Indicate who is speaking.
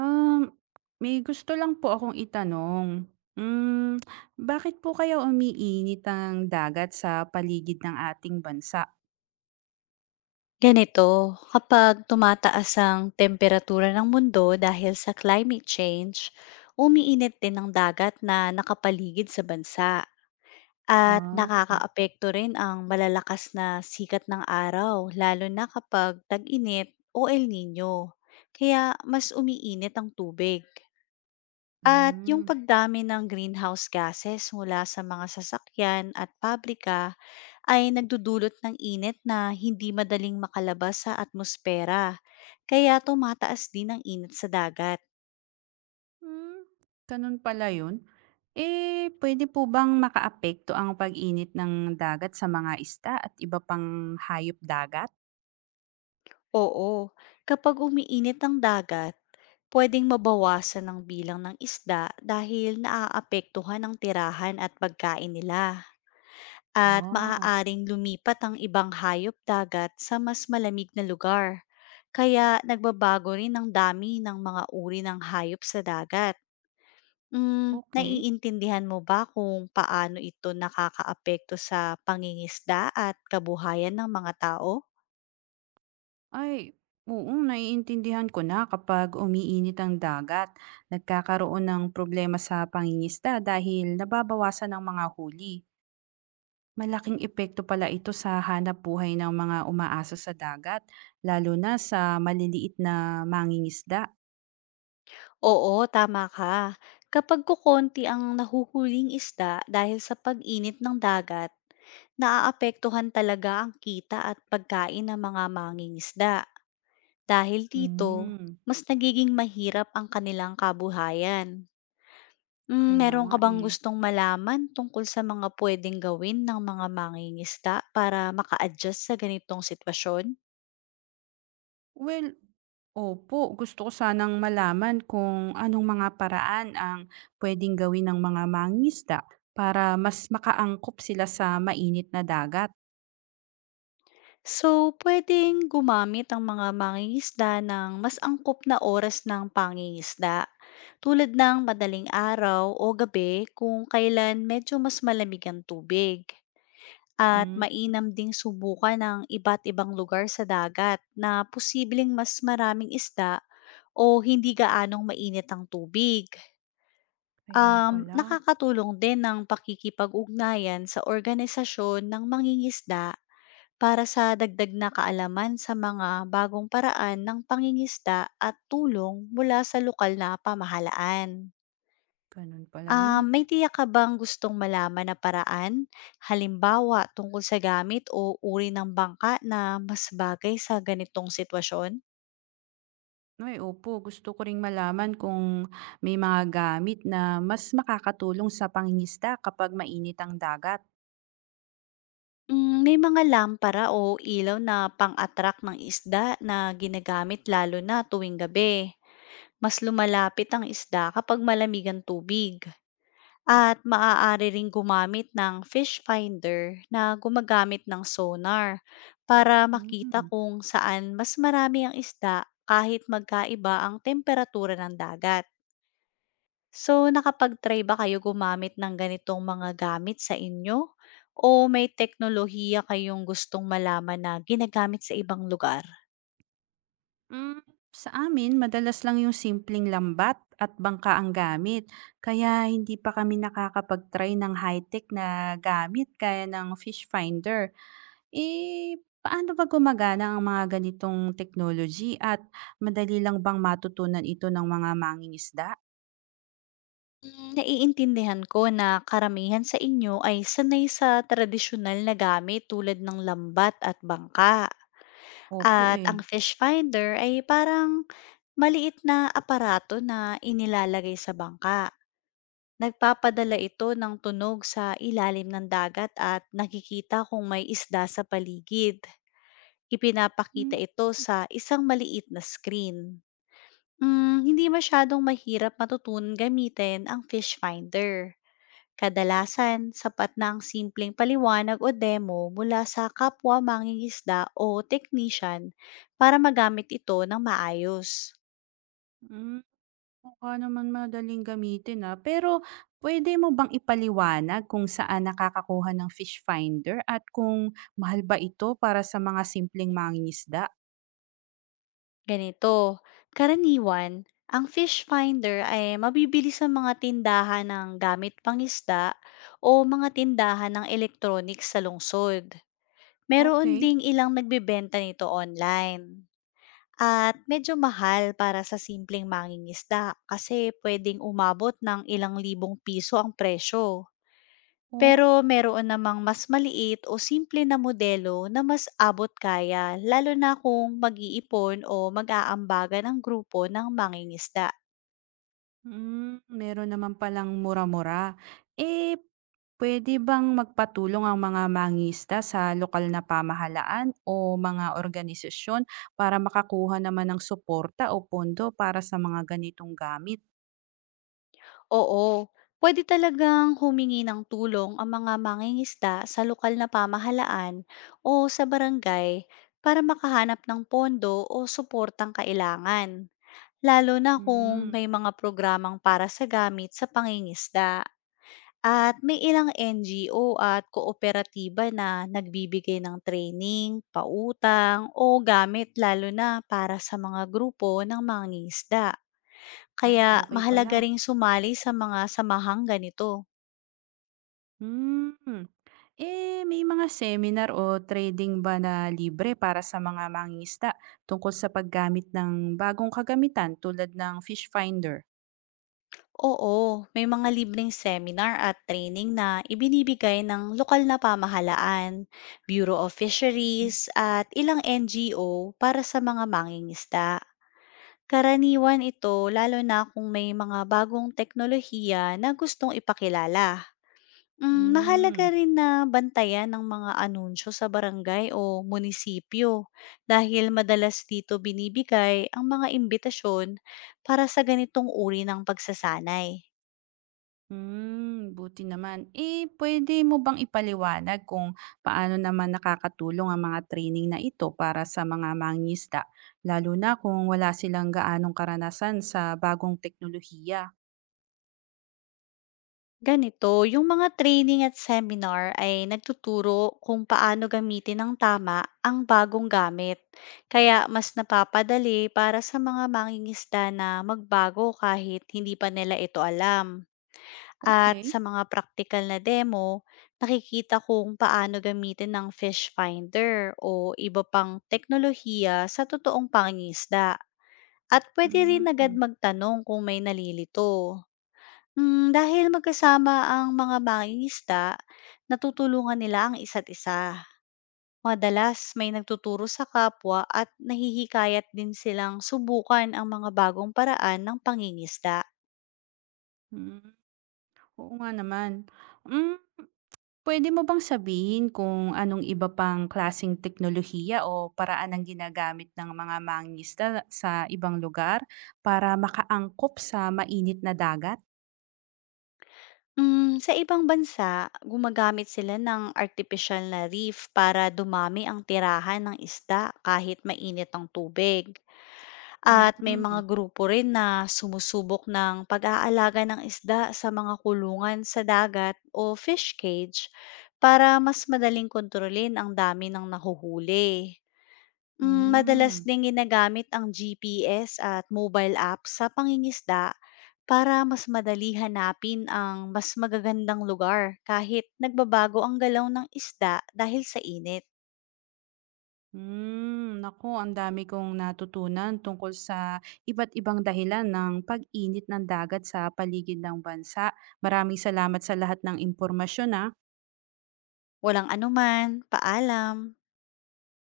Speaker 1: Um, May gusto lang po akong itanong. Hmm, Bakit po kaya umiinit ang dagat sa paligid ng ating bansa?
Speaker 2: Ganito, kapag tumataas ang temperatura ng mundo dahil sa climate change, umiinit din ang dagat na nakapaligid sa bansa at
Speaker 1: Ah,
Speaker 2: nakakaapekto rin ang malalakas na sikat ng araw lalo na kapag tag-init o El Nino. Kaya mas umiinit ang tubig. At yung
Speaker 1: hmm.
Speaker 2: pagdami ng greenhouse gases mula sa mga sasakyan at pabrika ay nagdudulot ng init na hindi madaling makalabas sa atmosfera, kaya tumataas din ang init sa dagat.
Speaker 1: Hmm, Ganun pala yun. Eh, pwede po bang makaapekto ang pag-init ng dagat sa mga isda at iba pang hayop dagat?
Speaker 2: Oo, kapag umiinit ang dagat, pwedeng mabawasan ang bilang ng isda dahil naaapektuhan ang tirahan at pagkain nila, at
Speaker 1: Oh,
Speaker 2: maaaring lumipat ang ibang hayop dagat sa mas malamig na lugar. Kaya nagbabago rin ang dami ng mga uri ng hayop sa dagat.
Speaker 1: okay.
Speaker 2: Naiintindihan mo ba kung paano ito nakakaapekto sa pangingisda at kabuhayan ng mga tao?
Speaker 1: Ay, oo, naiintindihan ko na kapag umiinit ang dagat, nagkakaroon ng problema sa pangingisda dahil nababawasan ang mga huli. Malaking epekto pala ito sa hanap buhay ng mga umaasa sa dagat, lalo na sa maliliit na mangingisda.
Speaker 2: Oo, tama ka. Kapag kukonti ang nahuhuling isda dahil sa pag-init ng dagat, naaapektuhan talaga ang kita at pagkain ng mga mangingisda. Dahil dito,
Speaker 1: Hmm,
Speaker 2: mas nagiging mahirap ang kanilang kabuhayan.
Speaker 1: Kaya
Speaker 2: Meron
Speaker 1: nga
Speaker 2: ka bang
Speaker 1: eh.
Speaker 2: gustong malaman tungkol sa mga pwedeng gawin ng mga mangingisda para maka-adjust sa ganitong sitwasyon?
Speaker 1: Well, opo, gusto ko sanang malaman kung anong mga paraan ang puwedeng gawin ng mga mangisda para mas makaangkop sila sa mainit na dagat.
Speaker 2: So, pwedeng gumamit ang mga mangingisda ng mas angkop na oras ng pangingisda, tulad ng madaling araw o gabi kung kailan medyo mas malamig ang tubig. At
Speaker 1: Hmm,
Speaker 2: mainam ding subukan ng iba't ibang lugar sa dagat na posibleng mas maraming isda o hindi gaanong mainit ang tubig.
Speaker 1: Kaya pala,
Speaker 2: Nakakatulong din ng pakikipag-ugnayan sa organisasyon ng mangingisda para sa dagdag na kaalaman sa mga bagong paraan ng pangingisda at tulong mula sa lokal na pamahalaan.
Speaker 1: gano'n pala
Speaker 2: Ah,
Speaker 1: 'yun.
Speaker 2: may tiyak ka bang gustong malaman na paraan? Halimbawa, tungkol sa gamit o uri ng bangka na mas bagay sa ganitong sitwasyon?
Speaker 1: Ay, opo, gusto ko ring malaman kung may mga gamit na mas makakatulong sa pangingisda kapag mainit ang dagat.
Speaker 2: May mga lampara o ilaw na pang-attract ng isda na ginagamit lalo na tuwing gabi. Mas lumalapit ang isda kapag malamig ang tubig, at maaari ring gumamit ng fish finder na gumagamit ng sonar para makita
Speaker 1: Hmm.
Speaker 2: kung saan mas marami ang isda kahit magkaiba ang temperatura ng dagat. So, nakapag-try ba kayo gumamit ng ganitong mga gamit sa inyo? O may teknolohiya kayong gustong malaman na ginagamit sa ibang lugar?
Speaker 1: Mm, sa amin, madalas lang yung simpleng lambat at bangka ang gamit. Kaya hindi pa kami nakakapag-try ng high-tech na gamit kaya ng fish finder. Eh, paano ba gumagana ang mga ganitong technology at madali lang bang matutunan ito ng mga mangingisda?
Speaker 2: Naiintindihan ko na karamihan sa inyo ay sanay sa tradisyonal na gamit tulad ng lambat at bangka.
Speaker 1: Opo
Speaker 2: At ang
Speaker 1: eh.
Speaker 2: fish finder ay parang maliit na aparato na inilalagay sa bangka. Nagpapadala ito ng tunog sa ilalim ng dagat at nakikita kung may isda sa paligid. Ipinapakita
Speaker 1: Mm.
Speaker 2: ito sa isang maliit na screen. Hindi masyadong mahirap matutunan gamitin ang fish finder. Kadalasan, sapat na ang simpleng paliwanag o demo mula sa kapwa mangingisda o technician para magamit ito ng maayos.
Speaker 1: Mm. Mukha naman madaling gamitin, ah. Pero pwede mo bang ipaliwanag kung saan nakakakuha ng fish finder at kung mahal ba ito para sa mga simpleng mangingisda?
Speaker 2: Ganito, karaniwan, ang fish finder ay mabibili sa mga tindahan ng gamit pangisda o mga tindahan ng electronics sa lungsod. Meron
Speaker 1: Okay.
Speaker 2: ding ilang nagbebenta nito online. At medyo mahal para sa simpleng mangingisda kasi pwedeng umabot ng ilang libong piso ang presyo.
Speaker 1: Oo.
Speaker 2: Pero meron namang mas maliit o simple na modelo na mas abot kaya, lalo na kung mag-iipon o mag-aambagan ang grupo ng mangingisda.
Speaker 1: Meron naman palang mura-mura. Eh, puwede bang magpatulong ang mga mangingisda sa lokal na pamahalaan o mga organisasyon para makakuha naman ng suporta o pondo para sa mga ganitong gamit?
Speaker 2: Oo, pwede talagang humingi ng tulong ang mga mangingisda sa lokal na pamahalaan o sa barangay para makahanap ng pondo o suportang kailangan, lalo na kung
Speaker 1: Hmm,
Speaker 2: may mga programang para sa gamit sa pangingisda. At may ilang NGO at kooperatiba na nagbibigay ng training, pautang o gamit lalo na para sa mga grupo ng mangingisda.
Speaker 1: ay,
Speaker 2: Kaya
Speaker 1: okay pala.
Speaker 2: mahalaga ring sumali sa mga samahang ganito.
Speaker 1: Hmm. Eh, may mga seminar o trading ba na libre para sa mga mangingisda tungkol sa paggamit ng bagong kagamitan tulad ng fish finder?
Speaker 2: Oo, may mga libreng seminar at training na ibinibigay ng lokal na pamahalaan, Bureau of Fisheries at ilang NGO para sa mga mangingisda. Karaniwan ito lalo na kung may mga bagong teknolohiya na gustong ipakilala. Mahalaga
Speaker 1: Mm.
Speaker 2: rin na bantayan ng mga anunsyo sa barangay o munisipyo dahil madalas dito binibigay ang mga imbitasyon para sa ganitong uri ng pagsasanay.
Speaker 1: Buti naman. Eh, pwede mo bang ipaliwanag kung paano naman nakakatulong ang mga training na ito para sa mga mangingisda, lalo na kung wala silang gaanong karanasan sa bagong teknolohiya?
Speaker 2: Ganito, yung mga training at seminar ay nagtuturo kung paano gamitin ng tama ang bagong gamit. Kaya mas napapadali para sa mga mangingisda na magbago kahit hindi pa nila ito alam. At sa
Speaker 1: Okay.
Speaker 2: mga practical na demo, nakikita kung paano gamitin ng fish finder o iba pang teknolohiya sa totoong pangingisda. At pwede rin agad
Speaker 1: Mm.
Speaker 2: magtanong kung may nalilito. Dahil magkasama ang mga mangingisda, natutulungan nila ang isa't isa. Madalas may nagtuturo sa kapwa at nahihikayat din silang subukan ang mga bagong paraan ng pangingisda.
Speaker 1: Mm. Oo nga naman. Mm, Puwede mo bang sabihin kung anong iba pang klasing teknolohiya o paraan ang ginagamit ng mga mangista sa ibang lugar para makaangkop sa mainit na dagat?
Speaker 2: Sa ibang bansa, gumagamit sila ng artificial na reef para dumami ang tirahan ng isda kahit mainit ang tubig. At may mga
Speaker 1: Mm.
Speaker 2: grupo rin na sumusubok ng pag-aalaga ng isda sa mga kulungan sa dagat o fish cage para mas madaling kontrolin ang dami ng nahuhuli. Madalas
Speaker 1: Hmm.
Speaker 2: ding ginagamit ang GPS at mobile app sa pangingisda para mas madali hanapin ang mas magagandang lugar kahit nagbabago ang galaw ng isda dahil sa init.
Speaker 1: Hmm. Naku, ang dami kong natutunan tungkol sa iba't ibang dahilan ng pag-init ng dagat sa paligid ng bansa. Maraming salamat sa lahat ng impormasyon, ah.
Speaker 2: Walang anuman, paalam.